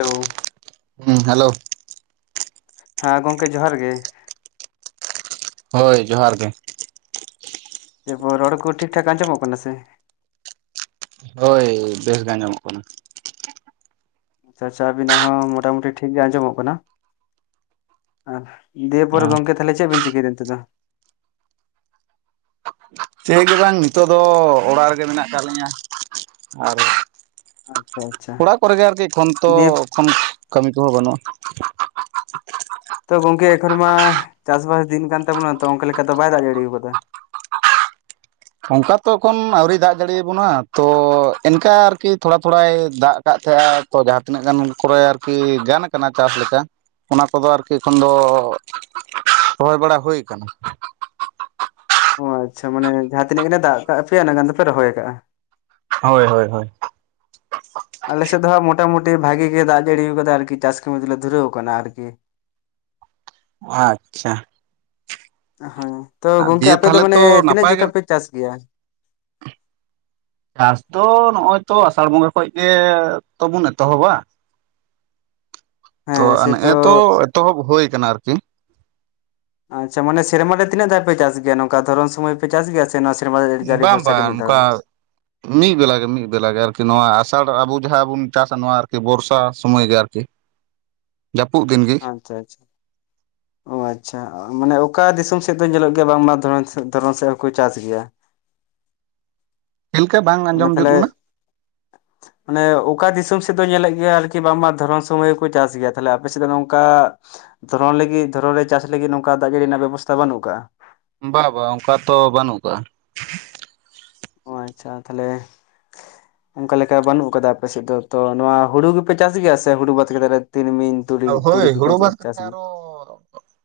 Hello ᱦᱮᱸ hello ᱦᱮᱸ ᱜᱚᱢᱠᱮ ᱡᱚᱦᱟᱨ ᱜᱮ ᱦᱳᱭ ᱡᱚᱦᱟᱨ ᱜᱮ ᱮᱨᱯᱚᱨ ᱨᱚᱲ ᱠᱚ ᱴᱷᱤᱠ ᱴᱷᱟᱠ ᱟᱸᱡᱚᱢᱚᱜ ᱠᱟᱱᱟ ᱥᱮ ᱦᱳᱭ ᱵᱮᱥ ᱜᱮ ᱟᱸᱡᱚᱢᱚᱜ ᱠᱟᱱᱟ᱾ ᱟᱪᱪᱷᱟ ᱟᱵᱤᱱᱟᱜ ᱦᱚᱸ ᱢᱚᱴᱟᱢᱩᱴᱤ ᱴᱷᱤᱠ ᱜᱮ ᱟᱸᱡᱚᱢᱚᱜ ᱠᱟᱱᱟ᱾ ᱟᱨ ᱫᱤᱭᱮ ᱯᱚᱨᱮ ᱜᱚᱢᱠᱮ ᱛᱟᱦᱞᱮ ᱪᱮᱫ ᱵᱤᱱ ᱪᱤᱠᱟᱹᱭᱫᱟ ᱱᱤᱛᱳᱜ ᱫᱚ ᱪᱮᱫ ᱜᱮ ᱵᱟᱝ ᱱᱤᱛᱚᱜ ᱫᱚ ᱚᱲᱟᱜ ᱨᱮᱜᱮ ᱢᱮᱱᱟᱜ ᱟᱠᱟᱫ ᱞᱤᱧᱟ ᱾ ᱟᱨ ᱟᱪᱪᱷᱟ ᱟᱪᱪᱷᱟ ᱚᱲᱟᱜ ᱠᱚᱨᱮ ᱜᱮ ᱟᱹᱨᱠᱤ ᱮᱠᱷᱚᱱ ᱛᱚ ᱫᱤᱭᱮ ᱮᱠᱷᱚᱱ ᱠᱟᱹᱢᱤ ᱠᱚᱦᱚᱸ ᱵᱟᱹᱱᱩᱜᱼᱟ᱾ ᱛᱚ ᱜᱚᱢᱠᱮ ᱮᱠᱷᱚᱱ ᱢᱟ ᱪᱟᱥ ᱵᱟᱥ ᱫᱤᱱ ᱠᱟᱱ ᱛᱟᱵᱚᱱᱟ ᱛᱚ ᱚᱱᱠᱟ ᱞᱮᱠᱟ ᱛᱚ ᱵᱟᱭ ᱫᱟᱜ ᱡᱟᱹᱲᱤᱟᱠᱟᱫᱟ ᱚᱱᱠᱟ ᱛᱚ ᱮᱠᱷᱚᱱ ᱟᱹᱣᱨᱤ ᱫᱟᱜ ᱡᱟᱹᱲᱤᱭᱟᱵᱚᱱᱟ ᱛᱚ ᱚᱱᱠᱟ ᱟᱹᱨᱠᱤ ᱛᱷᱚᱲᱟ ᱛᱷᱚᱲᱟᱭ ᱫᱟᱜ ᱫᱟᱜ ᱛᱟᱦᱮᱸᱜ-ᱟ ᱛᱚ ᱡᱟᱦᱟᱸ ᱛᱤᱱᱟᱹᱜ ᱜᱟᱱ ᱠᱚᱨᱮ ᱟᱹᱨᱠᱤ ᱜᱟᱱ ᱠᱟᱱᱟ ᱪᱟᱥ ᱞᱮᱠᱟ᱾ ᱚᱱᱟ ᱠᱚᱫᱚ ᱟᱹᱨᱠᱤ ᱮᱠᱷᱚᱱ ᱫᱚ ᱨᱚᱦᱚᱭ ᱵᱟᱲᱟ ᱦᱩᱭ ᱠᱟᱱᱟ᱾ ᱚ ᱟᱪᱪᱷᱟ ᱢᱟᱱᱮ ᱡᱟᱦᱟᱸ ᱛᱤᱱᱟᱹᱜ ᱜᱟᱱ ᱮ ᱫᱟᱜ ᱠᱟᱜ ᱯᱮᱭᱟ ᱤᱱᱟᱹᱜ ᱜᱟᱱ ᱫᱚᱯᱮ ᱨᱚᱦᱚᱭ ᱟᱠᱟᱫ-ᱟ ᱾ ᱦᱳᱭ ᱦᱳᱭ ᱦᱳᱭ᱾ ᱟᱞᱮᱥᱮᱫ ᱫᱚ ᱦᱟᱸᱜ ᱢᱚᱴᱟᱢᱩᱴᱤ ᱵᱷᱟᱜᱤ ᱜᱮ ᱫᱟᱜ ᱡᱟᱹᱲᱤ ᱟᱠᱟᱫᱟ ᱟᱹᱨᱠᱤ ᱪᱟᱥ ᱠᱟᱹᱢᱤ ᱫᱚᱞᱮ ᱫᱷᱩᱨᱟᱹᱣ ᱟᱠᱟᱱᱟ ᱟᱹᱨᱠᱤ ᱾ [unintelligible] ᱟᱪᱪᱷᱟ ᱦᱮᱸ ᱛᱚ ᱜᱚᱢᱠᱮ ᱫᱤᱭᱮ ᱟᱯᱮ ᱫᱚ ᱛᱟᱦᱚᱞᱮ ᱢᱟᱱᱮ ᱛᱚ ᱛᱤᱱᱟᱹᱜ ᱱᱟᱯᱟᱭ ᱜᱮ ᱡᱚᱠᱷᱟ ᱯᱮ ᱪᱟᱥ ᱜᱮᱭᱟ? ᱪᱟᱥ ᱫᱚ ᱱᱚᱜ-ᱚᱭ ᱛᱚ ᱟᱥᱟᱲ ᱵᱚᱸᱜᱟ ᱠᱷᱚᱱ ᱜᱮᱛᱚ ᱵᱚᱱ ᱮᱛᱚᱦᱚᱵᱟ᱾ ᱛᱚ ᱦᱮᱸ ᱥᱮᱛᱚ ᱱᱮᱜ-ᱮ ᱛᱚ ᱮᱛᱚᱦᱚᱵ ᱦᱩᱭ ᱠᱟᱱᱟ ᱟᱹᱨᱠᱤ ᱾ ᱟᱪᱪᱷᱟ ᱢᱟᱱᱮ ᱥᱮᱨᱢᱟ ᱨᱮ ᱛᱤᱱᱟᱹᱜ ᱫᱷᱟᱹᱣ ᱯᱮ ᱪᱟᱥ ᱜᱮᱭᱟ ᱱᱚᱝᱠᱟ ᱫᱷᱚᱨᱚᱢ ᱥᱚᱢᱚᱭ ᱯᱮ ᱪᱟᱥ ᱜᱮᱭᱟ ᱥᱮ ᱥᱮ ᱱᱚᱣᱟ ᱥᱮᱨᱢᱟ ᱫᱟᱜ ᱡᱟᱹᱲᱤ ᱵᱟᱝ ᱵᱚᱨᱥᱟ ᱜᱮ ᱵᱟᱝ ᱢᱤᱫ ᱫᱷᱟᱣ᱾ ᱱᱚᱝᱠᱟ ᱢᱤᱫ ᱵᱮᱞᱟ ᱜᱮ ᱢᱤᱫ ᱵᱮᱞᱟ ᱜᱮ ᱟᱹᱨᱠᱤ ᱱᱚᱣᱟ ᱟᱥᱟᱲ ᱟᱵᱚ ᱡᱟᱦᱟᱸ ᱵᱚᱱ ᱪᱟᱥᱟ ᱱᱚᱣᱟ ᱟᱹᱨᱠᱤ ᱵᱚᱨᱥᱟ ᱥᱚᱢᱚᱭ ᱜᱮ ᱟᱹᱨᱠᱤ ᱾ [unintelligible] ᱡᱟᱹᱯᱩᱫ ᱫᱤᱱ ᱜᱮ ᱟᱪᱪᱷᱟ ᱟᱪᱪᱷᱟ ᱟᱪᱪᱷᱟ ᱢᱟᱱᱮ ᱚᱠᱟ ᱫᱤᱥᱚᱢ ᱥᱮᱫ ᱫᱚ ᱧᱮᱞᱚᱜ ᱜᱮᱭᱟ ᱵᱟᱝᱢᱟ ᱫᱷᱚᱨᱚᱱ ᱥᱮᱫ ᱦᱚᱸᱠᱚ ᱪᱟᱥ ᱜᱮᱭᱟ᱾ ᱪᱮᱫ ᱞᱮᱠᱟ ᱵᱟᱝ ᱢᱟᱱᱮ ᱟᱸᱡᱚᱢ ᱡᱩᱛ ᱛᱟᱦᱚᱞᱮ ᱞᱮᱱᱟ ᱢᱟᱱᱮ ᱚᱠᱟ ᱫᱤᱥᱚᱢ ᱥᱮᱫ ᱫᱚ ᱧᱮᱞᱮᱫ ᱜᱮᱭᱟ ᱟᱹᱨᱠᱤ ᱵᱟᱝᱢᱟ ᱫᱷᱚᱨᱚᱱ ᱥᱚᱢᱚᱭ ᱦᱚᱸᱠᱚ ᱪᱟᱥ ᱜᱮᱭᱟ, ᱛᱟᱦᱞᱮ ᱟᱯᱮ ᱥᱮᱫ ᱫᱚ ᱱᱚᱝᱠᱟ ᱫᱷᱚᱨᱚᱱ ᱞᱟᱹᱜᱤᱫ ᱫᱷᱚᱨᱚᱱ ᱨᱮ ᱪᱟᱥ ᱞᱟᱹᱜᱤᱫ ᱱᱚᱝᱠᱟ ᱫᱟᱜ ᱡᱟᱹᱲᱤ ᱨᱮᱱᱟᱜ ᱵᱮᱵᱚᱥᱛᱷᱟ ᱵᱟᱹᱱᱩᱜ ᱟᱠᱟᱫ-ᱟ ᱾ ᱵᱟ ᱵᱟᱝ ᱚᱱᱠᱟ ᱛᱚ ᱵᱟᱹᱱᱩᱜ ᱟᱠᱟᱫᱟ᱾ ᱚ ᱟᱪᱪᱷᱟ ᱛᱟᱦᱞᱮ ᱚᱱᱠᱟ ᱞᱮᱠᱟ ᱵᱟᱹᱱᱩᱜ ᱟᱠᱟᱫᱟ ᱟᱯᱮᱥᱮᱫ ᱫᱚ, ᱛᱚ ᱱᱚᱣᱟ ᱦᱩᱲᱩ ᱜᱮᱯᱮ ᱪᱟᱥ ᱜᱮᱭᱟ ᱥᱮ ᱦᱩᱲᱩ ᱵᱟᱫ ᱠᱟᱛᱮᱫ ᱛᱤᱞᱢᱤᱧ ᱛᱩᱲᱤ ᱛᱩᱲᱤ ᱦᱳᱭ ᱜᱮᱯᱮ ᱦᱩᱲᱩ ᱵᱟᱫ ᱪᱟᱥ ᱠᱟᱛᱮ ᱜᱮᱭᱟ? ᱟᱨᱚ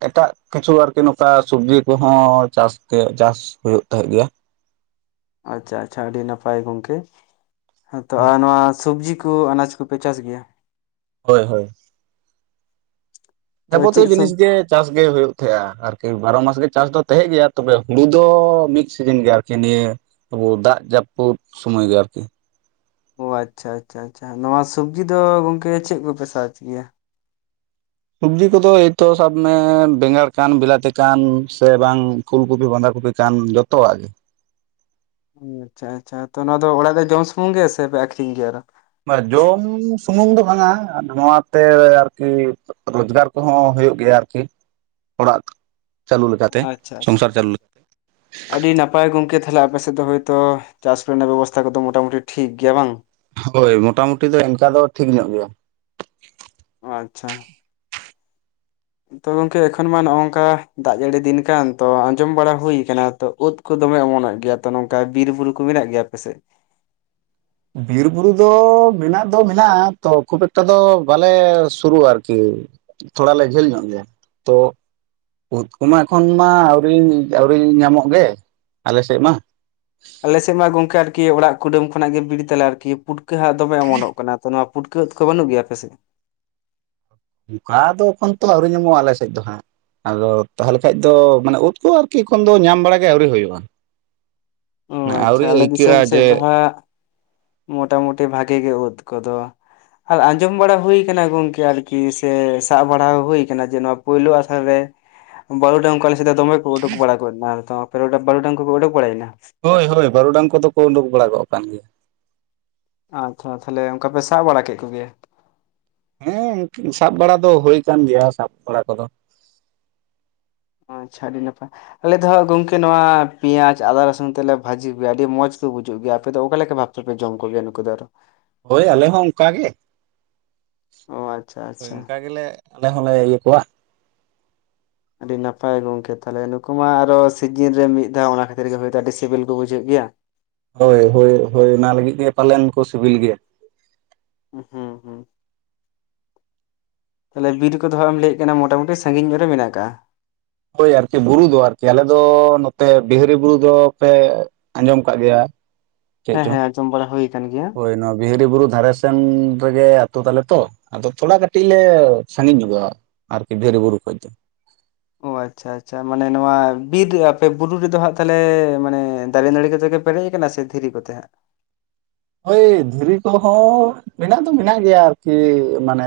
ᱮᱴᱟᱜ ᱠᱤᱪᱷᱩ ᱟᱨᱠᱤ ᱱᱚᱝᱠᱟ ᱥᱚᱵᱡᱤ ᱠᱚᱦᱚᱸ ᱪᱟᱥ ᱛᱮ ᱪᱟᱥ ᱦᱩᱭᱩᱜ ᱛᱟᱦᱮᱸᱫ ᱜᱮᱭᱟ᱾ ᱟᱪᱪᱷᱟ ᱟᱪᱪᱷᱟ ᱟᱹᱰᱤ ᱱᱟᱯᱟᱭ ᱜᱚᱢᱠᱮ ᱦᱮᱸᱛᱚ ᱟᱨ ᱱᱚᱣᱟ ᱥᱚᱵᱽᱡᱤ ᱠᱚ ᱠᱚ ᱟᱱᱟᱡᱽ ᱠᱚᱯᱮ ᱪᱟᱥ ᱜᱮᱭᱟ ᱦᱳᱭ ᱦᱳᱭ [unintelligible] ᱡᱟᱵᱚᱛᱤᱭᱳ‌ ᱪᱮᱫ ᱥᱚᱵ ᱡᱤᱱᱤᱥ ᱜᱮ ᱪᱟᱥ ᱜᱮ ᱦᱩᱭᱩᱜ ᱛᱟᱦᱮᱸᱜᱼᱟ ᱟᱨᱠᱤ ᱵᱟᱨᱚ ᱢᱟᱥ ᱜᱮ ᱪᱟᱥ ᱫᱚ ᱛᱟᱦᱮᱸ ᱜᱮᱭᱟ ᱛᱚᱵᱮ ᱦᱩᱲᱩ ᱫᱚ ᱢᱤᱫ ᱥᱤᱡᱤᱱ ᱜᱮᱭᱟ ᱟᱨᱠᱤ ᱱᱤᱭᱟᱹ ᱟᱵᱚ ᱫᱟᱜ ᱡᱟᱹᱯᱩᱫ ᱥᱩᱢᱚᱭ ᱜᱮ ᱟᱨᱠᱤ᱾ ᱚ ᱟᱪᱪᱷᱟ ᱟᱪᱪᱷᱟ ᱟᱪᱪᱷᱟ ᱱᱚᱣᱟ ᱥᱚᱵᱽᱡᱤ ᱫᱚ ᱜᱚᱝᱠᱮ ᱪᱮᱫ ᱠᱚᱯᱮ ᱥᱟᱨᱡᱽ ᱜᱮᱭᱟ᱾ ᱥᱚᱵᱽᱡᱤ ᱠᱚᱫᱚ ᱮᱭᱛᱚ ᱥᱟᱵ ᱢᱮ ᱵᱮᱸᱜᱟᱲ ᱠᱟᱱ ᱵᱤᱞᱟᱛᱤ ᱠᱟᱱ ᱥᱮ ᱵᱟᱝ ᱯᱷᱩᱞ ᱠᱩᱯᱤ ᱵᱟᱸᱫᱷᱟ ᱠᱩᱯᱤ ᱠᱟᱱ ᱡᱚᱛᱚᱣᱟᱜ ᱜᱮ ᱚ ᱟᱪᱪᱷᱟ ᱟᱪᱪᱷᱟ ᱛᱳ ᱱᱚᱣᱟ ᱫᱚ ᱚᱲᱟᱜ ᱨᱮ ᱡᱚᱢ ᱥᱩᱢᱩᱝ ᱜᱮᱥᱮ ᱯᱮ ᱟᱠᱷᱨᱤᱧ ᱜᱮᱭᱟ ᱟᱨᱦᱚᱸ᱾ ᱡᱚᱢ ᱥᱩᱢᱩᱝ ᱫᱚ ᱵᱟᱝᱟ ᱱᱚᱣᱟᱛᱮ ᱟᱨᱠᱤ ᱨᱚᱡᱽᱜᱟᱨ ᱠᱚᱦᱚᱸ ᱦᱩᱭᱩᱜ ᱜᱮᱭᱟ ᱟᱨᱠᱤ ᱚᱲᱟᱜ ᱪᱟᱹᱞᱩ ᱞᱮᱠᱟᱛᱮ ᱟᱪᱪᱷᱟ ᱟᱪᱪᱷᱟ ᱥᱚᱝᱥᱟᱨ ᱪᱟᱹᱞᱩ ᱞᱮᱠᱟ ᱟᱹᱰᱤ ᱱᱟᱯᱟᱭ ᱜᱚᱝᱠᱮ ᱛᱟᱦᱚᱞᱮ ᱟᱯᱮᱥᱮᱫ ᱫᱚ ᱦᱳᱭᱛᱳ ᱪᱟᱥ ᱨᱮᱱᱟᱜ ᱵᱮᱵᱚᱥᱛᱷᱟ ᱠᱚᱫᱚ ᱢᱚᱴᱟᱢᱩᱴᱤ ᱴᱷᱤᱠ ᱜᱮᱭᱟ ᱵᱟᱝ ᱦᱳᱭ ᱢᱚᱴᱟᱢᱩᱴᱤ ᱫᱚ ᱮᱱᱠᱟ ᱫᱚ ᱴᱷᱤᱠ ᱧᱚᱜ ᱜᱮᱭᱟ ᱟᱪᱪᱷᱟ ᱛᱳ ᱜᱚᱝᱠᱮ ᱮᱠᱷᱚᱱ ᱢᱟ ᱱᱚᱜ ᱚᱝᱠᱟ ᱫᱟᱜ ᱡᱟᱹᱲᱤ ᱫᱤᱱ ᱠᱟᱱ ᱛᱳ ᱟᱸᱡᱚᱢ ᱵᱟᱲᱟ ᱦᱩᱭᱩ ᱠᱟᱱᱟ ᱛᱳ ᱩᱫ ᱠᱚ ᱫᱚᱢᱮ ᱚᱢᱚᱱᱚᱜ ᱜᱮᱭᱟ ᱛᱚ ᱱᱚᱝᱠᱟ ᱵᱤᱨᱵᱩᱨᱩ ᱠᱚ ᱢᱮᱱᱟᱜ ᱜᱮᱭᱟ ᱟᱯᱮ ᱥᱮᱫ ᱵᱤᱨᱵᱩᱨᱩ ᱫᱚ ᱢᱮᱱᱟᱜ ᱫᱚ ᱢᱮᱱᱟᱜ-ᱟ ᱛᱳ ᱠᱷᱩᱵ ᱮᱠᱴᱟ ᱫᱚ ᱵᱟᱞᱮ ᱥᱩᱨᱩᱜ-ᱟ ᱟᱨᱠᱤ᱾ ᱛᱷᱚᱲᱟ ᱞᱮ ᱡᱷᱟᱹᱞ ᱧᱚᱜ ᱜᱮᱭᱟ ᱛᱳ ᱩᱫ ᱠᱚᱢᱟ ᱮᱠᱷᱚᱱ ᱢᱟ ᱟᱹᱣᱨᱤ ᱟᱹᱣᱨᱤ ᱧᱟᱢᱚᱜ ᱜᱮ ᱟᱞᱮ ᱥᱮᱫ ᱢᱟ ᱟᱞᱮ ᱥᱮᱫ ᱢᱟ ᱜᱚᱝᱠᱮ ᱟᱨᱠᱤ ᱚᱲᱟᱜ ᱠᱩᱰᱟᱹᱢ ᱠᱷᱚᱱᱟᱜ ᱜᱮ ᱵᱤᱨ ᱛᱟᱞᱮ ᱟᱨᱠᱤ ᱯᱩᱴᱠᱟᱹ ᱦᱟᱸᱜ ᱫᱚᱢᱮ ᱚᱢᱚᱱᱚᱜ ᱠᱟᱱᱟ ᱛᱳ ᱱᱚᱣᱟ ᱯᱩᱴᱠᱟᱹ ᱩᱫ ᱠᱚ ᱵᱟᱹᱱᱩᱜ ᱜᱮᱭᱟ ᱟᱯᱮ ᱥᱮᱫ ᱚᱝᱠᱟ ᱫᱚ ᱮᱠᱷᱚᱱ ᱛᱳ ᱟᱹᱣᱨᱤ ᱧᱟᱢᱚᱜ-ᱟ ᱟᱞᱮ ᱥᱮᱫ ᱫᱚ ᱦᱟᱸᱜ ᱟᱫᱚ ᱛᱟᱦᱚᱞᱮ ᱠᱷᱟᱱ ᱫᱚ ᱢᱟᱱᱮ ᱩᱫ ᱠᱚ ᱟᱨᱠᱤ ᱮᱠᱷᱚᱱ ᱫᱚ ᱧᱟᱢ ᱵᱟᱲᱟ ᱜᱮ ᱟᱹᱣᱨᱤ ᱦᱩᱭᱩᱜ-ᱟᱼᱼ ᱚ ᱟᱪᱪᱷᱟ ᱟᱞᱮ ᱫᱤᱥᱚᱢ ᱟᱹᱭᱠᱟᱹᱜᱼᱟ ᱥᱮᱫ ᱡᱮ ᱫᱚ ᱦᱟᱸᱜ ᱢᱳᱴᱟᱢᱩᱴᱤ ᱵᱷᱟᱜᱮ ᱜᱮ ᱳᱫ ᱠᱚᱫᱚ ᱟᱨ ᱟᱸᱡᱚᱢ ᱵᱟᱲᱟ ᱦᱩᱭ ᱟᱠᱟᱱᱟ ᱜᱚᱝᱠᱮ ᱟᱨᱠᱤ ᱥᱮ ᱥᱟᱵ ᱵᱟᱲᱟ ᱦᱩᱭ ᱟᱠᱟᱱᱟ ᱡᱮ ᱱᱚᱣᱟ ᱯᱩᱭᱞᱳ ᱟᱥᱲᱟ ᱨᱮ ᱵᱟᱹᱨᱩᱰᱟᱝ ᱠᱚ ᱟᱞᱮ ᱥᱮᱫ ᱫᱚ ᱫᱚᱢᱮ ᱠᱚ ᱩᱰᱩᱠ ᱵᱟᱲᱟ ᱜᱚᱫᱱᱟ ᱛᱚ ᱟᱯᱮ ᱚᱸᱰᱮ ᱵᱟᱹᱨᱩᱰᱟᱝ ᱠᱚᱠᱚ ᱩᱰᱩᱠ ᱵᱟᱲᱟᱭᱮᱱᱟ ᱦᱳᱭ ᱦᱳᱭ ᱵᱟᱹᱨᱩᱰᱟᱝ ᱠᱚᱫᱚ ᱠᱚ ᱩᱰᱩᱠ ᱵᱟᱲᱟᱜᱚᱫ ᱠᱟᱱ ᱜᱮᱭᱟ ᱟᱪᱪᱷᱟ ᱛᱟᱦᱞᱮ ᱚᱝᱠᱟᱯᱮ ᱥᱟᱵ ᱵᱟᱲᱟ ᱠᱮᱫ ᱠᱚᱜᱮᱭᱟ ᱦᱮᱸ ᱥᱟᱵ ᱵᱟᱲᱟ ᱫᱚ ᱦᱩᱭ ᱠᱟᱱ ᱜᱮᱭᱟ ᱥᱟᱵ ᱵᱟᱲᱟ ᱠᱚᱫᱚ ᱚ ᱟᱪᱪᱷᱟ ᱟᱹᱰᱤ ᱱᱟᱯᱟᱭ ᱟᱞᱮ ᱫᱚ ᱦᱟᱸᱜ ᱜᱚᱝᱠᱮ ᱱᱚᱣᱟ ᱯᱮᱸᱭᱟᱡ ᱟᱫᱟ ᱨᱟᱹᱥᱩᱱ ᱛᱮᱞᱮ ᱵᱷᱟᱹᱡᱤ ᱠᱚ ᱜᱮᱭᱟ ᱟᱹᱰᱤ ᱢᱚᱡᱽ ᱠᱚ ᱵᱩᱡᱩᱜ ᱜᱮᱭᱟ ᱟᱯᱮᱫᱚ ᱚᱠᱟ ᱞᱮᱠᱟ ᱵᱷᱟᱯ ᱛᱮᱯᱮ ᱡᱚᱝ ᱠᱚᱜᱮᱭᱟ ᱱᱩᱠᱩ ᱫᱚ ᱟᱨᱦᱚᱸ ᱦᱳᱭ ᱟᱞᱮ ᱦᱚᱸ ᱚᱝᱠᱟ ᱜᱮ᱾ ᱚ ᱟᱪᱪᱷᱟ ᱦᱳᱭ ᱟᱪᱪᱷᱟ ᱚᱝᱠᱟ ᱜᱮᱞᱮ ᱟᱞᱮ ᱦᱚᱸᱞᱮ ᱤᱭᱟᱹ ᱠᱚᱣᱟ [unintelligible] ᱟᱹᱰᱤ ᱱᱟᱯᱟᱭ ᱜᱚᱝᱠᱮ ᱛᱟᱦᱚᱞᱮ ᱱᱩᱠᱩ ᱢᱟ ᱟᱨᱚ ᱥᱤᱡᱤᱱ ᱨᱮ ᱢᱤᱫ ᱫᱷᱟᱣ ᱚᱱᱟ ᱠᱷᱟᱹᱛᱤᱨ ᱜᱮ ᱦᱚᱭᱛᱳ ᱟᱹᱰᱤ ᱥᱤᱵᱤᱞ ᱠᱚ ᱵᱩᱡᱷᱟᱹᱜ ᱜᱮᱭᱟ ᱦᱳᱭ ᱦᱳᱭ ᱦᱳᱭ ᱚᱱᱟ ᱞᱟᱹᱜᱤᱫ ᱜᱮ ᱯᱟᱞᱮᱱ ᱠᱚ ᱥᱤᱵᱤᱞ ᱜᱮᱭᱟ ᱦᱩᱸ ᱦᱩᱸ ᱛᱟᱦᱚᱞᱮ ᱵᱤᱨ ᱠᱚᱫᱚ ᱦᱟᱸᱜ ᱮᱢ ᱞᱟᱹᱭᱮᱫ ᱠᱟᱱᱟ ᱢᱚᱴᱟᱢᱩᱴᱤ ᱥᱟᱸᱜᱤᱧ ᱧᱚᱜ ᱨᱮ ᱢᱮᱱᱟᱜ ᱠᱟᱜ-ᱟ ᱦᱳᱭ ᱟᱨᱠᱤ ᱵᱩᱨᱩ ᱫᱚ ᱟᱨᱠᱤ ᱟᱞᱮ ᱫᱚ ᱱᱚᱛᱮ ᱵᱤᱦᱟᱹᱨᱤ ᱵᱩᱨᱩ ᱫᱚᱯᱮ ᱟᱸᱡᱚᱢ ᱟᱠᱟᱜ ᱜᱮᱭᱟ ᱪᱮᱫ ᱦᱮᱸ ᱪᱚᱝ ᱦᱮᱸ ᱟᱸᱡᱚᱢ ᱵᱟᱲᱟ ᱦᱩᱭ ᱟᱠᱟᱱ ᱜᱮᱭᱟ ᱦᱳᱭ ᱱᱚᱣᱟ ᱵᱤᱦᱟᱹᱨᱤ ᱵᱩᱨᱩ ᱫᱷᱟᱨᱮ ᱥᱮᱱ ᱨᱮᱜᱮ ᱟᱛᱩ ᱛᱟᱞᱮ ᱛᱳ ᱟᱫᱚ ᱛᱷᱚᱲᱟ ᱠᱟᱹᱴᱤᱡ ᱞᱮ ᱥᱟᱸᱜᱤᱧ ᱧᱚᱜᱚᱜ-ᱟ ᱟᱨᱠᱤ ᱵᱤᱦᱟᱹᱨᱤ ᱵᱩᱨᱩ ᱠᱷᱚᱡ ᱫᱚ ᱚ ᱟᱪᱪᱷᱟ ᱟᱪᱪᱷᱟ ᱢᱟᱱᱮ ᱱᱚᱣᱟ ᱵᱤᱨ ᱟᱯᱮ ᱵᱩᱨᱩ ᱨᱮᱫᱚ ᱦᱟᱸᱜ ᱛᱟᱦᱚᱞᱮ ᱢᱟᱱᱮ ᱫᱟᱨᱮ ᱱᱟᱹᱲᱤ ᱠᱚᱛᱮ ᱜᱮᱼᱼ ᱯᱮᱨᱮᱡ ᱟᱠᱟᱱᱟ ᱥᱮ ᱫᱷᱤᱨᱤ ᱠᱚᱛᱮ ᱦᱟᱸᱜ ᱦᱳᱭ ᱫᱷᱤᱨᱤ ᱠᱚᱦᱚᱸ ᱢᱮᱱᱟᱜ ᱫᱚ ᱢᱮᱱᱟᱜ ᱜᱮᱭᱟ ᱟᱨᱠᱤ ᱢᱟᱱᱮᱼᱼ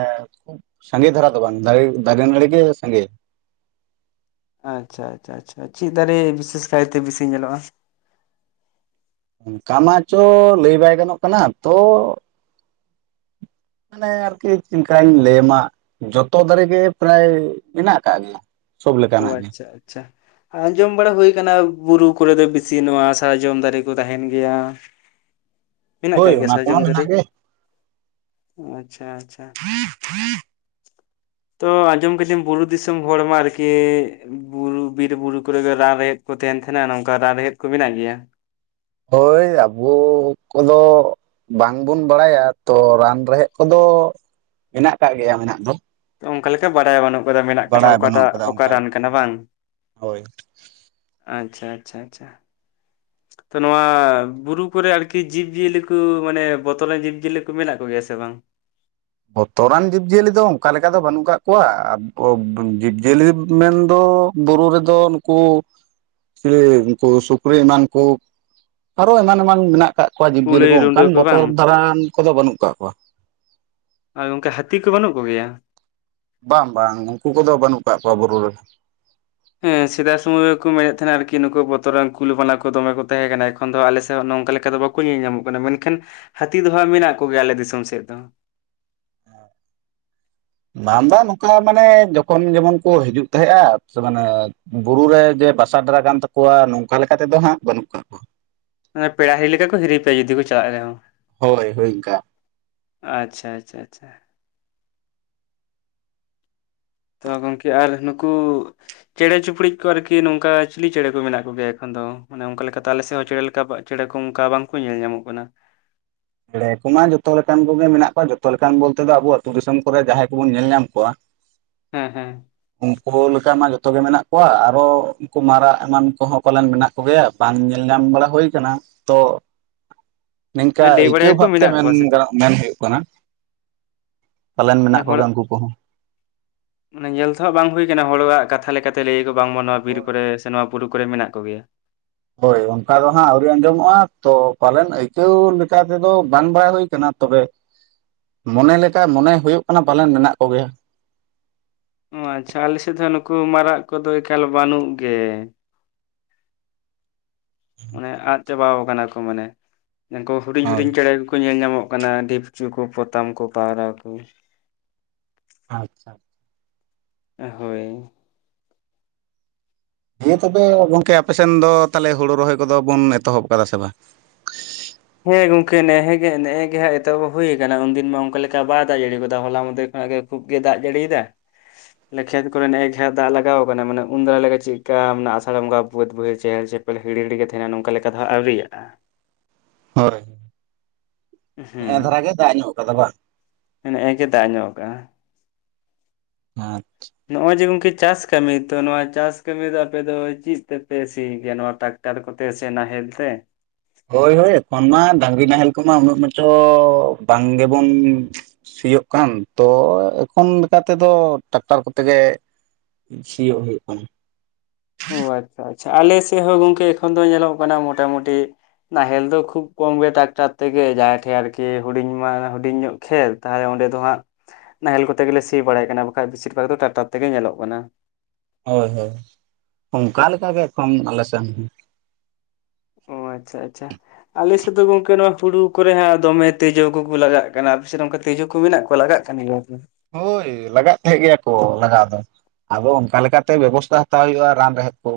ᱥᱟᱸᱜᱮ ᱫᱷᱟᱨᱟ ᱫᱚ ᱵᱟᱝ ᱫᱟᱨᱮ ᱫᱟᱨᱮ ᱱᱟᱲᱤ ᱜᱮ ᱥᱟᱸᱜᱮ ᱟᱪᱪᱷᱟ ᱟᱪᱪᱷᱟ ᱟᱪᱪᱷᱟ ᱪᱮᱫ ᱫᱟᱨᱮ ᱵᱤᱥᱮᱥ ᱠᱟᱭ ᱛᱮ ᱵᱮᱥᱤ ᱧᱮᱞᱚᱜ-ᱟ? ᱚᱝᱠᱟ ᱢᱟ ᱪᱚ ᱞᱟᱹᱭ ᱵᱟᱭ ᱜᱟᱱᱚᱜ ᱠᱟᱱᱟ ᱛᱚᱼᱼ ᱢᱟᱱᱮ ᱟᱨᱠᱤ ᱪᱮᱫᱠᱟᱹᱧ ᱞᱟᱹᱭ ᱟᱢᱟ ᱡᱷᱚᱛᱚ ᱫᱟᱨᱮ ᱜᱮ ᱯᱨᱟᱭ ᱢᱮᱱᱟᱜ ᱟᱠᱟᱫ ᱜᱮᱭᱟ ᱥᱚᱵ ᱚ ᱞᱮᱠᱟᱱᱟᱜ ᱜᱮ ᱟᱪᱪᱷᱟ ᱟᱪᱪᱷᱟ ᱟᱸᱡᱚᱢ ᱵᱟᱲᱟ ᱦᱩᱭ ᱟᱠᱟᱱᱟ ᱵᱩᱨᱩ ᱠᱚᱨᱮ ᱫᱚ ᱵᱤᱥᱤ ᱱᱚᱣᱟ ᱥᱟᱨᱡᱚᱢ ᱫᱟᱨᱮ ᱠᱚ ᱛᱟᱦᱮᱱ ᱜᱮᱭᱟ ᱢᱮᱱᱟᱜ ᱦᱳᱭ ᱠᱟᱜ ᱜᱮᱭᱟ ᱚᱱᱟ ᱠᱚᱢᱟ ᱥᱟᱨᱡᱚᱢ ᱫᱟᱨᱮ ᱢᱮᱱᱟᱜ ᱜᱮ ᱟᱪᱪᱷᱟ ᱟᱪᱪᱷᱟ ᱛᱚ ᱟᱸᱡᱚᱢ ᱠᱟᱫᱤᱧ ᱵᱩᱨᱩ ᱫᱤᱥᱚᱢ ᱦᱚᱲ ᱢᱟ ᱟᱨᱠᱤᱼᱼ ᱠᱮ ᱵᱩᱨᱩ ᱵᱤᱨ ᱵᱩᱨᱩ ᱠᱚᱨᱮ ᱨᱟᱱ ᱨᱮᱦᱮᱫ ᱠᱚ ᱛᱟᱦᱮᱱ ᱛᱟᱦᱮᱸᱱᱟ ᱱᱚᱝᱠᱟ ᱨᱟᱱ ᱨᱮᱦᱮᱫ ᱠᱚ ᱢᱮᱱᱟᱜ ᱜᱮᱭᱟ ᱦᱳᱭ ᱟᱵᱚ ᱠᱚᱫᱚᱼᱼ ᱵᱟᱝ ᱵᱚᱱ ᱵᱟᱲᱟᱭᱟ ᱛᱚ ᱨᱟᱱ ᱨᱮᱦᱮᱫ ᱠᱚᱫᱚ ᱢᱮᱱᱟᱜ ᱟᱠᱟᱫ ᱜᱮᱭᱟ ᱢᱮᱱᱟᱜ ᱫᱚ ᱚᱱᱠᱟ ᱞᱮᱠᱟ ᱵᱟᱰᱟᱭ ᱵᱟᱹᱱᱩᱜ ᱠᱟᱫᱟ ᱢᱮᱱᱟᱜ ᱠᱟᱛᱷᱟ ᱵᱟᱲᱟᱭ ᱵᱟᱹᱱᱩᱜ ᱚᱠᱟᱴᱟᱜ ᱠᱟᱫᱟ ᱚᱠᱟ ᱚᱱᱠᱟ ᱨᱟᱱ ᱞᱮᱠᱟ ᱠᱟᱱᱟ ᱦᱳᱭ ᱵᱟᱝ ᱦᱳᱭ ᱟᱪᱪᱷᱟ ᱟᱪᱪᱷᱟ ᱟᱪᱪᱷᱟ ᱛᱚ ᱱᱚᱣᱟ ᱵᱩᱨᱩ ᱠᱚᱨᱮ ᱟᱨᱠᱤ ᱡᱤᱵᱽ ᱡᱤᱭᱟᱹᱞᱤ ᱠᱚ ᱢᱟᱱᱮ ᱵᱚᱛᱚᱨᱟᱱ ᱡᱤᱵᱽ ᱡᱤᱭᱟᱹᱞᱤ ᱠᱚ ᱢᱮᱱᱟᱜ ᱠᱚ ᱜᱮᱭᱟ ᱥᱮ ᱵᱟᱝ? ᱵᱚᱛᱚᱨᱟᱱ ᱡᱤᱵᱽ ᱡᱤᱭᱟᱹᱞᱤ ᱫᱚ ᱚᱱᱠᱟ ᱞᱮᱠᱟ ᱫᱚ ᱵᱟᱹᱱᱩᱜ ᱠᱟᱜ ᱠᱚᱣᱟ [unintelligible] ᱡᱤᱵᱽ ᱡᱤᱭᱟᱹᱞᱤ ᱢᱮᱱ ᱫᱚ ᱵᱩᱨᱩ ᱨᱮ ᱫᱚ ᱱᱩᱠᱩᱼᱼ [unintelligible] ᱩᱱᱠᱩ ᱥᱩᱠᱨᱤ ᱮᱢᱟᱱ ᱠᱚ ᱟᱨᱚ ᱮᱢᱟᱱ ᱮᱢᱟᱱ ᱢᱮᱱᱟᱜᱼᱼ ᱟᱠᱟᱫ ᱠᱚᱣᱟ ᱡᱤᱵᱽᱼᱡᱤᱭᱟᱹᱞᱤ ᱠᱩᱞᱟᱹᱭ ᱠᱚ ᱨᱩᱰᱟᱹ ᱚᱱᱠᱟᱱ ᱵᱚᱛᱚᱨ ᱵᱟᱝ ᱫᱷᱟᱨᱟᱱ ᱠᱚᱫᱚ ᱵᱟᱹᱱᱩᱜ ᱟᱠᱟᱫ ᱠᱚᱣᱟ ᱟᱨ ᱜᱚᱝᱠᱮ ᱦᱟᱹᱛᱤ ᱠᱚ ᱵᱟᱹᱱᱩᱜ ᱠᱚ ᱜᱮᱭᱟ? ᱵᱟᱝ ᱵᱟᱝ ᱩᱱᱠᱩ ᱠᱚᱫᱚ ᱵᱟᱹᱱᱩᱜ ᱟᱠᱟᱫ ᱠᱚᱣᱟ ᱵᱩᱨᱩ ᱨᱮ ᱦᱮᱸ ᱥᱮᱫᱟᱭ ᱥᱚᱢᱚᱭ ᱨᱮᱠᱚ ᱢᱮᱱᱮᱫ ᱛᱟᱦᱮᱱᱟ ᱟᱨᱠᱤ ᱱᱩᱠᱩ ᱵᱚᱛᱚᱨᱟᱱ ᱠᱩᱞ ᱵᱟᱱᱟ ᱠᱚ ᱫᱚᱢᱮ ᱠᱚ ᱛᱟᱦᱮᱸ ᱠᱟᱱᱟ ᱮᱠᱷᱚᱱ ᱫᱚ ᱟᱞᱮ ᱥᱮᱫ ᱦᱚᱸ ᱱᱚᱝᱠᱟ ᱞᱮᱠᱟ ᱫᱚ ᱵᱟᱠᱚᱼᱼ ᱧᱮᱞ ᱧᱟᱢᱚᱜ ᱠᱟᱱᱟ ᱢᱮᱱ ᱠᱷᱟᱱ ᱦᱟᱹᱛᱤ ᱫᱚᱦᱟᱜ ᱢᱮᱱᱟᱜ ᱠᱚ ᱜᱮᱭᱟ ᱟᱞᱮ ᱫᱤᱥᱚᱢ ᱥᱮᱫ ᱫᱚ [inaudible] ᱵᱟᱝ ᱵᱟᱝ ᱱᱚᱝᱠᱟ ᱢᱟᱱᱮ ᱡᱚᱠᱷᱚᱱ ᱡᱮᱢᱚᱱ ᱠᱚ ᱦᱤᱡᱩᱜ ᱛᱟᱦᱮᱸᱫᱼᱟ ᱢᱟᱱᱮᱼᱼ ᱵᱩᱨᱩ ᱨᱮ ᱡᱮ ᱵᱟᱥᱟ ᱰᱮᱨᱟ ᱠᱟᱱ ᱛᱟᱠᱚᱣᱟ ᱱᱚᱝᱠᱟ ᱞᱮᱠᱟ ᱛᱮᱫᱚ ᱦᱟᱸᱜ ᱵᱟᱹᱱᱩᱜ ᱟᱠᱟᱜ ᱠᱚᱣᱟ ᱚᱱᱟ ᱯᱮᱲᱟ ᱦᱤᱨᱤ ᱞᱮᱠᱟ ᱠᱚ ᱦᱤᱨᱤ ᱯᱮᱭᱟ ᱡᱩᱫᱤ ᱠᱚ ᱪᱟᱞᱟᱜ ᱨᱮ ᱦᱚᱸ ᱦᱳᱭ ᱦᱳᱭ ᱤᱱᱠᱟᱼᱼ ᱟᱪᱪᱷᱟ ᱟᱪᱪᱷᱟ ᱟᱪᱪᱷᱟ ᱛᱚ ᱜᱚᱢᱠᱮ ᱟᱨ ᱱᱩᱠᱩᱼᱼ ᱪᱮᱸᱬᱮ ᱪᱩᱯᱲᱩ ᱠᱚ ᱟᱨᱠᱤ ᱱᱚᱝᱠᱟ ᱪᱤᱞᱤ ᱪᱮᱸᱬᱮ ᱠᱚ ᱢᱮᱱᱟᱜ ᱠᱚ ᱜᱮᱭᱟ ᱮᱠᱷᱚᱱ ᱫᱚ ᱢᱟᱱᱮ ᱚᱱᱠᱟ ᱞᱮᱠᱟ ᱛᱮ ᱟᱞᱮ ᱥᱮᱫ ᱦᱚᱸ ᱪᱮᱸᱬᱮ ᱞᱮᱠᱟ ᱪᱮᱸᱬᱮ ᱠᱚ ᱚᱱᱠᱟ ᱵᱟᱝ ᱠᱚ ᱧᱮᱞ ᱧᱟᱢᱚᱜ ᱠᱟᱱᱟ ᱪᱮᱲᱮ ᱠᱚᱢᱟ ᱡᱚᱛᱚ ᱞᱮᱠᱟᱱ ᱠᱚᱜᱮ ᱢᱮᱱᱟᱜ ᱠᱚᱣᱟ ᱡᱚᱛᱚ ᱞᱮᱠᱟᱱ ᱵᱚᱞᱛᱮ ᱫᱚ ᱟᱵᱚ ᱟᱹᱛᱩ ᱫᱤᱥᱚᱢ ᱠᱚᱨᱮ ᱡᱟᱦᱟᱸᱭ ᱠᱚ ᱵᱚᱱ ᱧᱮᱞ ᱧᱟᱢ ᱠᱚᱣᱟ ᱦᱮᱸ ᱦᱮᱸ ᱩᱱᱠᱩ ᱞᱮᱠᱟ ᱢᱟ ᱡᱚᱛᱚ ᱜᱮ ᱢᱮᱱᱟᱜ ᱠᱚᱣᱟ ᱟᱨᱚ ᱩᱱᱠᱩ ᱢᱟᱨᱟᱜ ᱮᱢᱟᱱ ᱠᱚᱦᱚᱸ ᱯᱟᱞᱮᱱ ᱢᱮᱱᱟᱜᱼᱼ ᱠᱚ ᱜᱮᱭᱟ ᱵᱟᱝ ᱧᱮᱞ ᱧᱟᱢ ᱵᱟᱲᱟ ᱦᱩᱭ ᱟᱠᱟᱱᱟ ᱛᱚ [inaudible] ᱱᱤᱝᱠᱟ ᱞᱟᱹᱭ ᱟᱹᱭᱠᱟᱹᱣ ᱵᱟᱲᱟᱭᱟᱠᱚ ᱵᱷᱟᱵ ᱛᱮ ᱢᱮᱱᱟᱜ ᱢᱮᱱ ᱠᱚᱣᱟ ᱥᱮ ᱪᱮᱫ ᱜᱟᱱᱚᱜ ᱢᱮᱱ ᱦᱩᱭᱩᱜ ᱠᱟᱱᱟ ᱯᱟᱞᱮᱱ ᱢᱟᱱᱮ ᱢᱮᱱᱟᱜ ᱠᱚ ᱜᱮᱭᱟ ᱦᱚᱲᱟᱜ ᱩᱱᱠᱩ ᱠᱚ ᱦᱚᱸᱼᱼ ᱢᱟᱱᱮ ᱧᱮᱞ ᱛᱮᱦᱟᱜ ᱵᱟᱝ ᱦᱩᱭ ᱠᱟᱱᱟ ᱦᱚᱲᱟᱜ ᱠᱟᱛᱷᱟ ᱞᱮᱠᱟ ᱛᱮ ᱞᱟᱹᱭ ᱟᱠᱚ ᱵᱟᱝᱢᱟ ᱱᱚᱣᱟ ᱵᱤᱨ ᱦᱚᱲ ᱠᱚᱨᱮ ᱥᱮ ᱱᱚᱣᱟᱼᱼ ᱯᱩᱨᱩ ᱠᱚᱨᱮ ᱢᱮᱱᱟᱜ ᱠᱚ ᱜᱮᱭᱟ ᱦᱳᱭ ᱚᱱᱠᱟ ᱫᱚ ᱦᱟᱸᱜ ᱟᱹᱣᱨᱤ ᱟᱸᱡᱚᱢᱚᱜᱼᱟ ᱛᱚ ᱯᱟᱞᱮᱱ ᱟᱹᱭᱠᱟᱹᱣ ᱞᱮᱠᱟ ᱛᱮᱫᱚ ᱵᱟᱝ ᱵᱟᱲᱟᱭ ᱦᱩᱭ ᱠᱟᱱᱟ᱾ ᱛᱚᱵᱮ ᱢᱚᱱᱮ ᱞᱮᱠᱟ ᱢᱚᱱᱮ ᱦᱳᱭᱳᱜ ᱠᱟᱱᱟ ᱯᱟᱞᱮᱱ ᱢᱮᱱᱟᱜ ᱠᱚ ᱜᱮᱭᱟ᱾ ᱚᱸ ᱟᱸᱪᱷᱟ ᱟᱞᱮ ᱥᱮᱡ ᱫᱚ ᱦᱟ ᱱᱩᱠᱩ ᱢᱟᱨᱟᱜ ᱠᱚᱫᱚ ᱮᱠᱟᱞ ᱵᱟᱹᱱᱩᱜ ᱜᱮ᱾ ᱢᱟᱱᱮ ᱟᱫ ᱪᱟᱵᱟᱣ ᱠᱟᱱᱟ ᱠᱚ ᱢᱟᱱᱮ ᱱᱩᱠᱩ ᱦᱩᱰᱤᱧ ᱦᱳᱭ ᱦᱩᱰᱤᱧ ᱪᱮᱬᱮ ᱜᱮᱠᱚ ᱧᱮᱞ ᱧᱟᱢᱚᱜ᱾ ᱠᱟᱱᱟ ᱰᱷᱤᱯᱪᱩ ᱠᱚ ᱯᱚᱛᱟᱢ ᱠᱚ ᱯᱟᱣᱨᱟ ᱠᱚ᱾ ᱟᱪᱪᱷᱟ᱾ ᱮ ᱦᱳᱭ᱾ ᱦᱮᱸ ᱛᱚᱵᱮ ᱜᱚᱝᱠᱮ ᱟᱯᱮ ᱥᱮᱱ ᱫᱚ ᱛᱟᱦᱚᱞᱮ ᱦᱳᱲᱳ ᱨᱚᱦᱚᱭ ᱠᱚᱫᱚ ᱵᱚᱱ ᱮᱛᱚᱦᱚᱵ ᱠᱟᱫᱟ ᱥᱮ ᱵᱟᱝ? ᱦᱮᱸ ᱜᱚᱝᱠᱮ ᱱᱮᱦᱮ ᱜᱮ ᱱᱮᱜᱼᱮ ᱜᱮ ᱦᱟ ᱮᱛᱚᱦᱚᱵᱚ ᱦᱩᱭ ᱠᱟᱱᱟ ᱩᱱᱫᱤᱱ ᱢᱟ ᱚᱱᱠᱟ ᱞᱮᱠᱟ ᱵᱟᱭ ᱫᱟᱜ ᱡᱟᱹᱲᱤᱣ ᱠᱟᱫᱟ ᱦᱚᱞᱟ ᱢᱟᱸᱫᱮᱨ ᱠᱷᱚᱱᱟᱜ ᱜᱮ ᱠᱷᱩᱵ ᱜᱮ ᱫᱟᱜ ᱡᱟᱹᱲᱤᱭ ᱮᱫᱟ᱾ ᱱᱮ ᱠᱷᱮᱛ ᱠᱚᱨᱮ ᱱᱮᱼᱮ ᱦᱟ ᱫᱟᱜ ᱞᱟᱜᱟᱣ ᱠᱟᱱᱟ ᱢᱟᱱᱮ ᱩᱱ ᱫᱟᱣ ᱞᱮᱠᱟ ᱪᱮᱜᱠᱟ ᱢᱟᱱᱮ ᱟᱥᱟᱲ ᱵᱚᱝᱜᱟ ᱵᱟᱹᱫ ᱵᱟᱭᱦᱟᱹᱲ ᱪᱮᱦᱮᱞ ᱪᱮ ᱵᱚᱞᱮ ᱦᱤᱲᱤᱦᱤᱲᱤ ᱜᱮ ᱛᱟᱦᱮᱱᱟ ᱱᱚᱝᱠᱟ ᱞᱮᱠᱟ ᱫᱚ ᱦᱟᱸᱜ ᱟᱹᱣᱨᱤᱭᱟᱜᱼᱟ᱾ ᱦᱳᱭ, ᱱᱮᱜᱼᱮ ᱫᱷᱟᱨᱟ ᱜᱮ ᱫᱟᱜ ᱧᱚᱜ ᱠᱟᱫᱟ ᱵᱟᱝ? ᱱᱮᱼᱮ ᱜᱮ ᱫᱟᱜ ᱧᱚᱜ ᱠᱟᱜᱼᱟ᱾ ᱟᱸᱪ᱾ ᱱᱚᱜᱼᱚᱭ ᱡᱮ ᱜᱚᱝᱠᱮ ᱪᱟᱥ ᱠᱟᱹᱢᱤ ᱛᱚ ᱱᱚᱣᱟ ᱪᱟᱥ ᱠᱟᱹᱢᱤ ᱫᱚ ᱟᱯᱮ ᱫᱚ ᱪᱤᱫ ᱛᱮᱯᱮ ᱥᱤᱭ ᱜᱮᱭᱟ ᱱᱚᱣᱟ ᱴᱟᱠ ᱴᱟᱨ ᱠᱚᱛᱮ ᱥᱮ ᱱᱟᱦᱮᱞ ᱛᱮ? ᱦᱳᱭ ᱦᱳᱭ ᱮᱠᱷᱚᱱ ᱢᱟ ᱰᱟᱝᱨᱤ ᱱᱟᱦᱮᱞ ᱠᱚᱢᱟ ᱩᱱᱟᱹᱜ ᱢᱟᱪᱚ ᱵᱟᱝ ᱜᱮᱵᱚᱱ ᱥᱤᱭᱳᱜ ᱠᱟᱱ, ᱛᱚ ᱮᱠᱷᱚᱱ ᱞᱮᱠᱟ ᱛᱮᱫᱚ ᱴᱟᱠᱴᱟᱨ ᱠᱚᱛᱮ ᱜᱮ᱾ ᱥᱤᱭᱳᱜ ᱦᱳᱭᱳᱜ ᱠᱟᱱᱟ᱾ ᱚ ᱟᱪᱪᱷᱟ ᱟᱪᱪᱷᱟ, ᱟᱞᱮ ᱥᱮ ᱦᱚᱸ ᱜᱚᱝᱠᱮ ᱮᱠᱷᱚᱱ ᱫᱚ ᱧᱮᱞᱚᱜ ᱠᱟᱱᱟ ᱢᱚᱴᱟᱢᱩᱴᱤ ᱱᱟᱦᱮᱞ ᱫᱚ ᱠᱷᱩᱵ ᱠᱚᱢ ᱜᱮ ᱴᱟᱠᱴᱟᱨ ᱛᱮᱜᱮ ᱡᱟᱦᱟᱸᱭ ᱴᱷᱮ ᱟᱨᱠᱤ ᱦᱩᱰᱤᱧ ᱢᱟ ᱦᱩᱰᱤᱧ ᱧᱚᱜ ᱠᱷᱮᱨ ᱛᱟᱦᱚᱼᱮ ᱚᱸᱰᱮ ᱫᱚ ᱦᱟᱸᱜ ᱱᱟᱦᱮᱞ ᱠᱚᱛᱮ ᱜᱮᱞᱮ ᱥᱤ ᱵᱟᱲᱟᱭ ᱠᱟᱱᱟ ᱵᱟᱠᱷᱟᱡ ᱵᱮᱥᱤᱨ ᱵᱷᱟᱜᱽ ᱫᱚ ᱴᱟᱠᱴᱟᱨ ᱛᱮᱜᱮ ᱧᱮᱞᱚᱜ ᱠᱟᱱᱟ᱾ ᱦᱳᱭ ᱦᱳᱭ, ᱚᱱᱠᱟ ᱞᱮᱠᱟ ᱜᱮ ᱮᱠᱷᱚᱱ ᱟᱞᱮ ᱥᱮᱱ ᱦᱚ᱾ ᱚ ᱟᱪᱷᱟ ᱟᱪᱷᱟ᱾ ᱟᱞᱮ ᱥᱮ ᱫᱚ ᱜᱚᱝᱠᱮ ᱱᱚᱣᱟ ᱦᱩᱲᱩ ᱠᱚᱨᱮ ᱦᱟ ᱫᱚᱢᱮ ᱛᱮᱡᱳ ᱠᱚᱠᱚ ᱞᱟᱜᱟᱜ ᱠᱟᱱᱟ ᱟᱯᱮ ᱥᱮᱫᱚ ᱚᱝᱠᱟ ᱛᱮᱡᱳ ᱠᱚ ᱢᱮᱱᱟᱜ ᱠᱚᱣᱟ ᱞᱟᱜᱟᱜ ᱠᱟᱱ ᱜᱮᱭᱟ ᱠᱚ᱾ ᱦᱳᱭ ᱞᱟᱜᱟᱜ ᱛᱟᱦᱮᱸᱜ ᱜᱮᱭᱟ ᱠᱚ ᱞᱟᱜᱟᱣ ᱫᱚ᱾ ᱟᱫᱚ ᱚᱱᱠᱟ ᱞᱮᱠᱟ ᱛᱮ ᱵᱮᱵᱚᱥᱛᱟ ᱦᱟᱛᱟᱣ ᱦᱳᱭᱳᱜᱼᱟ ᱨᱟᱱ ᱨᱮᱦᱮᱫ ᱠᱚ᱾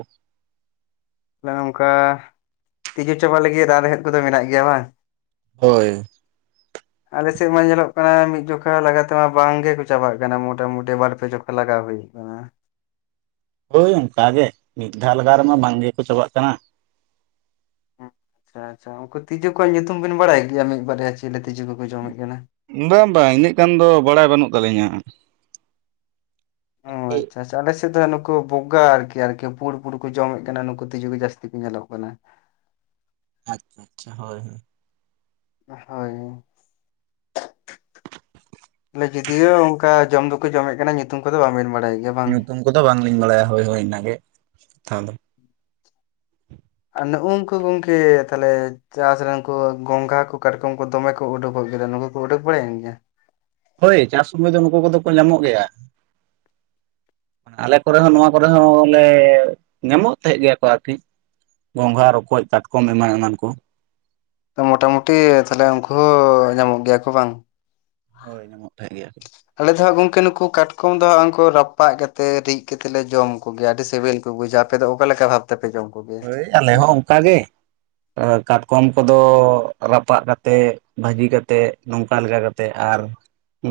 ᱚᱱᱮ ᱚᱝᱠᱟ ᱛᱤᱡᱩ ᱪᱟᱵᱟ ᱞᱟᱹᱜᱤ ᱨᱟᱱ ᱨᱮᱦᱮᱫ ᱠᱚᱫᱚ ᱢᱮᱱᱟᱜ ᱜᱮᱭᱟ ᱵᱟᱝ᱾ ᱦᱳᱭ᱾ [inaudible] ᱟᱞᱮᱥᱮᱜ ᱢᱟ ᱧᱮᱞᱚᱜ ᱠᱟᱱᱟ ᱢᱤᱜ ᱡᱚᱠᱷᱟ ᱞᱟᱜᱟ ᱛᱮᱢᱟ ᱵᱟᱝ ᱜᱮᱠᱚ ᱪᱟᱵᱟᱜ ᱠᱟᱱᱟ ᱢᱚᱴᱟ ᱢᱩᱴᱤ ᱵᱟᱨ ᱯᱮ ᱡᱚᱠᱷᱟ ᱞᱟᱜᱟᱣ ᱦᱳᱭ᱾ ᱩᱜ ᱠᱟᱱᱟ᱾ ᱦᱳᱭ ᱚᱝᱠᱟ ᱜᱮ ᱢᱤᱫ ᱫᱷᱟᱣ ᱞᱟᱜᱟᱣ ᱨᱮᱢᱟ ᱵᱟᱝ ᱜᱮᱠᱚ ᱪᱟᱵᱟᱜ ᱠᱟᱱᱟ᱾ ᱚᱸ ᱪᱷᱟ ᱪᱷᱟ ᱩᱝᱠᱩ ᱛᱤᱡᱳ ᱠᱚᱣᱟᱜ ᱧᱩᱛᱩᱢ ᱵᱤᱱ ᱵᱟᱲᱟᱭ ᱜᱮᱭᱟ ᱢᱤᱫ ᱵᱟᱨᱭᱟ ᱪᱤᱞᱮ ᱛᱤᱡᱳ ᱠᱚᱠᱚ ᱡᱚᱢᱮᱫ ᱠᱟᱱᱟ᱾ ᱵᱟᱝ ᱵᱟᱝ ᱤᱱᱟᱹᱜ ᱜᱟᱱ ᱫᱚ ᱵᱟᱲᱟᱭ ᱵᱟᱹᱱᱩᱜ ᱛᱟᱞᱤᱧᱟ᱾ ᱟᱪᱷᱟ ᱟᱞᱮ ᱥᱮ ᱫᱚ ᱦᱟ ᱱᱩᱠᱩ ᱵᱚᱜᱟ ᱟᱨᱠᱤ ᱟᱨᱠᱤ ᱯᱩᱲ ᱯᱩᱲ ᱠᱩ ᱡᱚᱢᱮᱜ ᱠᱟᱱᱟ ᱱᱩᱠᱩ ᱛᱤᱡᱩ ᱜᱮ ᱡᱟᱹᱥᱛᱤ ᱠᱚ ᱧᱮᱞᱚᱜ ᱠᱟᱱᱟ᱾ ᱟᱪᱪᱷᱟ ᱟᱪᱪᱷᱟ ᱦᱳᱭ ᱦᱳᱭ᱾ ᱦᱳᱭ᱾ ᱞᱮ ᱡᱩᱫᱤᱭᱳ ᱚᱝᱠᱟ ᱡᱚᱢ ᱫᱚᱠᱚ ᱡᱚᱢᱮᱜ ᱠᱟᱱᱟ ᱧᱩᱛᱩᱢ ᱠᱚᱫᱚ ᱵᱟᱝ ᱵᱮᱱ ᱵᱟᱲᱟᱭ ᱜᱮᱭᱟ᱾ ᱵᱟᱝ? ᱧᱩᱛᱩᱢ ᱠᱚᱫᱚ ᱵᱟᱝᱞᱤᱧ ᱵᱟᱲᱟᱭᱟ ᱦᱳᱭ ᱦᱳᱭ ᱤᱱᱟ ᱜᱮ ᱠᱟᱛᱷᱟ ᱫᱚ᱾ ᱟ ᱱᱩᱜᱩᱝᱠᱩ ᱜᱚᱝᱠᱮ ᱛᱟᱦᱚᱞᱮ ᱪᱟᱥ ᱨᱮ ᱩᱝᱠᱩ ᱜᱚᱝᱜᱷᱟ ᱠᱩ ᱠᱟᱴᱠᱚᱢ ᱠᱚ ᱫᱚᱢᱮ ᱠᱚ ᱩᱰᱩᱜᱚᱜ ᱜᱮᱫᱚ ᱱᱩᱠᱩ ᱠᱩ ᱩᱰᱩᱠ ᱵᱟᱲᱟᱭᱮᱱ ᱜᱮᱭᱟ? ᱦᱳᱭ ᱪᱟᱥ ᱥᱩᱢᱚᱭ ᱫᱚ ᱱᱩᱠᱩ ᱠᱚᱫᱚ ᱠᱚ ᱧᱟᱢᱚᱜ ᱜᱮᱭᱟ᱾ ᱟᱞᱮ ᱠᱚᱨᱮ ᱦᱚᱸ ᱱᱚᱣᱟ ᱠᱚᱨᱮ ᱦᱚᱸ ᱞᱮ ᱧᱟᱢᱚᱜ ᱛᱟᱦᱮᱸᱫ ᱜᱮᱭᱟ ᱠᱚ ᱟᱨᱠᱤ ᱜᱚᱸᱜᱷᱟ, ᱨᱚᱠᱚᱡ, ᱠᱟᱴᱠᱚᱢ ᱮᱢᱟᱱ ᱮᱢᱟᱱ ᱠᱚ ᱛᱚ ᱢᱚᱴᱟ ᱢᱩᱩᱴᱤ ᱛᱟᱦᱞᱮ ᱩᱱᱠᱩ ᱦᱚᱸ ᱧᱟᱢᱚᱜ ᱜᱮᱭᱟ ᱠᱚ ᱵᱟᱝ? ᱦᱳᱭ ᱧᱟᱢᱚᱜ ᱛᱟᱦᱮᱸ ᱜᱮᱭᱟ ᱠᱚ᱾ ᱟᱞᱮ ᱫᱚ ᱦᱟᱸᱜ ᱜᱚᱝᱠᱮ ᱱᱩᱠᱩ ᱠᱟᱴᱠᱚᱢ ᱫᱚ ᱦᱟᱸᱜ ᱩᱱᱠᱩ ᱨᱟᱯᱟᱜ ᱠᱟᱛᱮ ᱨᱤᱫ ᱠᱟᱛᱮ ᱞᱮ ᱡᱚᱢ ᱠᱚᱜᱮᱭᱟ ᱟᱹᱰᱤ ᱥᱤᱵᱤᱞ ᱠᱚ ᱵᱩᱡᱟ ᱯᱮ ᱫᱚ ᱚᱠᱟ ᱞᱮᱠᱟ ᱵᱷᱟᱵ ᱛᱮᱯᱮ ᱡᱚᱢ ᱠᱚᱜᱮᱭᱟ? ᱦᱳᱭ ᱟᱞᱮ ᱦᱚᱸ ᱚᱝᱠᱟ ᱜᱮ ᱠᱟᱴᱠᱚᱢ ᱠᱚᱫᱚ ᱨᱟᱯᱟᱜ ᱠᱟᱛᱮᱜ ᱵᱷᱟᱹᱡᱤ ᱠᱟᱛᱮᱫ ᱱᱚᱝᱠᱟ ᱞᱮᱠᱟ ᱠᱟᱛᱮᱫ ᱟᱨ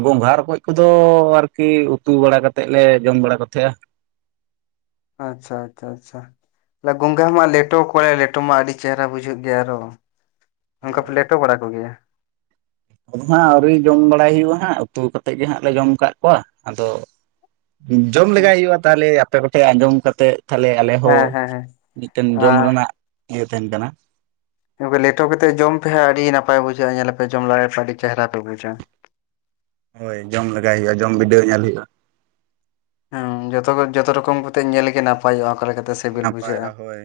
ᱜᱚᱸᱜᱷᱟ, ᱨᱚᱠᱚᱡ ᱠᱚᱫᱚ ᱟᱨᱠᱤ ᱩᱛᱩ ᱵᱟᱲᱟ ᱠᱟᱛᱮᱫ ᱞᱮ ᱡᱚᱢ ᱵᱟᱲᱟ ᱠᱚᱛᱷᱮᱜᱼᱟ ᱟᱪᱪᱷᱟ ᱟᱪᱪᱷᱟ ᱟᱪᱪᱷᱟ ᱜᱚᱝᱜᱷᱟ ᱢᱟ ᱞᱮᱴᱚ ᱠᱚᱣᱟ ᱞᱮ ᱞᱮᱴᱚ ᱢᱟ ᱟᱹᱰᱤ ᱪᱮᱦᱨᱟ ᱵᱩᱡᱷᱟᱹᱜ ᱜᱮᱭᱟ ᱟᱨᱚ ᱚᱱᱠᱟ ᱯᱮ ᱦᱳᱭ ᱞᱮᱴᱚ ᱵᱟᱲᱟ ᱠᱚᱜᱮᱭᱟ? ᱟᱫᱚ ᱦᱟᱸᱜ ᱟᱹᱣᱨᱤ ᱡᱚᱢ ᱵᱟᱲᱟᱭ ᱦᱩᱭᱩᱜᱼᱟ ᱦᱟᱸᱜ ᱩᱛᱩ ᱠᱟᱛᱮᱫ ᱜᱮ ᱦᱟᱸᱜ ᱞᱮ ᱡᱚᱢ ᱠᱟᱫ ᱠᱚᱣᱟ ᱟᱫᱚ ᱡᱚᱢ ᱞᱮᱜᱟᱭ ᱦᱩᱭᱩᱜᱼᱟ ᱛᱟᱦᱚᱞᱮ ᱟᱯᱮ ᱠᱚᱷᱮᱱ ᱟᱸᱡᱚᱢ ᱠᱟᱛᱮᱜ ᱛᱟᱦᱚᱞᱮ ᱟᱞᱮᱦᱚ ᱦᱮᱸ ᱦᱮᱸ ᱦᱮᱸ ᱢᱤᱫᱴᱮᱱ ᱡᱚᱢ ᱨᱮᱱᱟᱜ ᱤᱭᱟᱹ ᱛᱟᱦᱮᱱ ᱠᱟᱱᱟ ᱞᱮᱴᱚ ᱠᱟᱛᱮᱫ ᱡᱚᱢ ᱯᱮ ᱦᱟᱸᱜ ᱟᱰᱤ ᱱᱟᱯᱟᱭ ᱵᱩᱡᱷᱟᱹᱜᱼᱟ ᱧᱮᱞᱟᱯᱮ ᱡᱚᱢ ᱞᱟᱜᱟᱭ ᱯᱮ ᱟᱹᱰᱤ ᱪᱮᱦᱨᱟ ᱯᱮ ᱵᱩᱡᱟ ᱦᱳᱭ ᱡᱚᱢ ᱞᱮᱟᱜᱟᱭ ᱦᱳᱭᱳᱜᱼᱟ᱾ ᱡᱚᱢ ᱵᱤᱰᱟᱹᱣ ᱧᱮᱞ ᱦᱳᱭᱳᱜᱼᱟ᱾ ᱦᱮᱝ ᱡᱚᱛᱚ ᱡᱚᱛᱚ ᱨᱚᱠᱚᱢ ᱠᱟᱛᱮ ᱧᱮᱞᱜᱮ ᱱᱟᱯᱟᱭᱚᱜᱼᱟ ᱚᱠᱟ ᱞᱮᱠᱟᱛ ᱛᱚ ᱥᱤᱵᱤᱞ ᱵᱩᱡᱷᱟᱹᱜᱼᱟ ᱱᱟᱯᱟᱭᱚᱜᱼᱟ ᱦᱳᱭ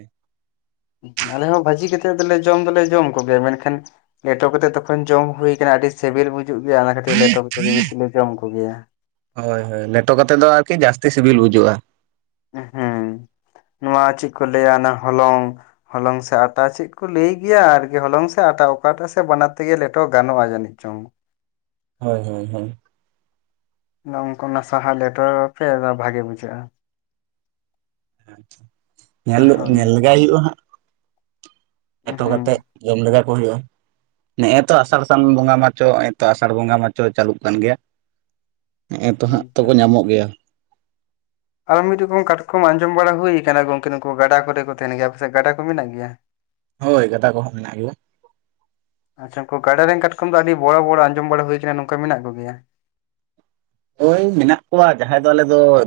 ᱟᱞᱮ ᱦᱚᱸ ᱵᱷᱟᱹᱡᱤ ᱠᱟᱛᱮᱫ ᱫᱚᱞᱮ ᱡᱚᱢ ᱫᱚᱞᱮ ᱡᱚᱢ ᱠᱚᱜᱮᱭᱟ ᱢᱮᱱᱠᱷᱟᱱ ᱞᱮᱴᱚ ᱠᱟᱛᱮᱜ ᱛᱚᱠᱷᱚᱱ ᱡᱚᱢ ᱦᱩᱭ ᱠᱟᱱᱟ ᱟᱹᱰᱤ ᱥᱤᱵᱤᱞ ᱵᱩᱡᱩᱜ ᱜᱮᱭᱟ ᱚᱱᱟ ᱠᱟᱹᱛᱤᱨ ᱞᱮᱴᱚ ᱠᱟᱛᱮᱜ ᱜᱮ ᱵᱤᱥᱤ ᱞᱮ ᱡᱚᱢ ᱠᱚᱜᱮᱭᱟ ᱾ ᱦᱳᱭ ᱦᱳᱭ ᱞᱮᱴᱚ ᱠᱟᱛᱮᱫ ᱫᱚ ᱟᱨᱜᱤ ᱡᱟᱹᱥᱛᱤ ᱥᱤᱵᱤᱞ ᱵᱩᱡᱩᱜᱼᱟ᱾ ᱦᱮᱸ ᱱᱚᱣᱟ ᱪᱮᱫ ᱠᱚ ᱞᱟᱹᱭᱟ ᱚᱱᱟ ᱦᱚᱞᱚᱝ ᱦᱚᱞᱚᱝ ᱥᱮ ᱟᱛᱟ ᱪᱮᱫ ᱠᱚ ᱞᱟᱹᱭ ᱜᱮᱭᱟ ᱟᱨᱠᱤ ᱦᱚᱞᱚᱝ ᱥᱮ ᱟᱛᱟ ᱚᱠᱟᱴᱟᱜ ᱛᱮᱥᱮ ᱵᱟᱱᱟᱨ ᱛᱮᱜᱮ ᱞᱮᱴᱚ ᱜᱟᱱᱚᱜᱼᱟ ᱡᱟᱹᱱᱤᱡ ᱪᱚᱝ᱾ ᱦᱳᱭ ᱦᱳᱭ ᱦᱳᱭ ᱟᱫᱚ ᱩᱱᱠᱩ ᱚᱱᱟ ᱥᱟᱦᱟᱣ ᱞᱮᱴᱚᱯᱮ ᱟᱫᱚ ᱵᱷᱟᱜᱮ ᱵᱩᱡᱷᱟᱹᱜᱼᱟ᱾ ᱧᱮᱞᱚ ᱦᱳᱭ ᱧᱮᱞ ᱞᱮᱜᱟᱭ ᱦᱩᱭᱩᱜᱼᱟ ᱦᱟᱸᱜ᱾ ᱮᱛᱚ ᱦᱩᱸ ᱠᱟᱛᱮᱫ ᱡᱚᱢ ᱞᱮᱜᱟ ᱠᱚ ᱦᱩᱭᱩᱜᱼᱟ᱾ ᱱᱮᱜᱮ ᱛᱚ ᱟᱥᱟᱲ ᱥᱟᱱ ᱵᱚᱸᱜᱟ ᱢᱟᱪᱚ ᱱᱚᱜᱼᱚᱭ ᱛᱚ ᱟᱥᱟᱲ ᱵᱚᱸᱜᱟ ᱢᱟᱪᱚ ᱪᱟᱹᱞᱩᱜ ᱠᱟᱱ ᱜᱮᱭᱟ᱾ ᱦᱮᱜᱮ ᱛᱚ ᱦᱟᱸᱜ ᱛᱚᱠᱚ ᱧᱟᱢᱚᱜ ᱜᱮᱭᱟ᱾ ᱟᱨᱚ ᱢᱤᱫ ᱨᱚᱠᱚᱢ ᱠᱟᱴᱠᱚᱢ ᱟᱸᱡᱚᱢ ᱵᱟᱲᱟ ᱦᱩᱭ ᱠᱟᱱᱟ ᱜᱚᱝᱠᱮ ᱱᱩᱠᱩ ᱜᱟᱰᱟ ᱠᱚᱨᱮ ᱠᱚ ᱛᱟᱦᱮᱱ ᱜᱮᱭᱟ ᱟᱯᱮ ᱥᱮᱫ ᱜᱟᱰᱟ ᱠᱚ ᱢᱮᱱᱟᱜ ᱜᱮᱭᱟ? [inaudible] ᱦᱳᱭ ᱜᱟᱛᱟ ᱠᱚᱦᱚᱸ ᱢᱮᱱᱟᱜ ᱜᱮᱭᱟ᱾ ᱟᱪᱪᱷᱟ ᱩᱱᱠᱩ ᱜᱟᱰᱟ ᱨᱮᱱ ᱠᱟᱴᱠᱚᱢ ᱫᱚ ᱟᱹᱰᱤ ᱵᱚᱲᱚ ᱵᱚᱲᱚ ᱟᱸᱡᱚᱢ ᱵᱟᱲᱟ ᱦᱩᱭ ᱠᱟᱱᱟ ᱱᱚᱝᱠᱟ ᱢᱮᱱᱟᱜ ᱠᱚᱜᱮᱭᱟ? ᱦᱳᱭ ᱢᱮᱱᱟᱜ ᱠᱚᱣᱟ ᱡᱟᱦᱟᱸᱭ ᱫᱚ ᱟᱞᱮ ᱫᱚ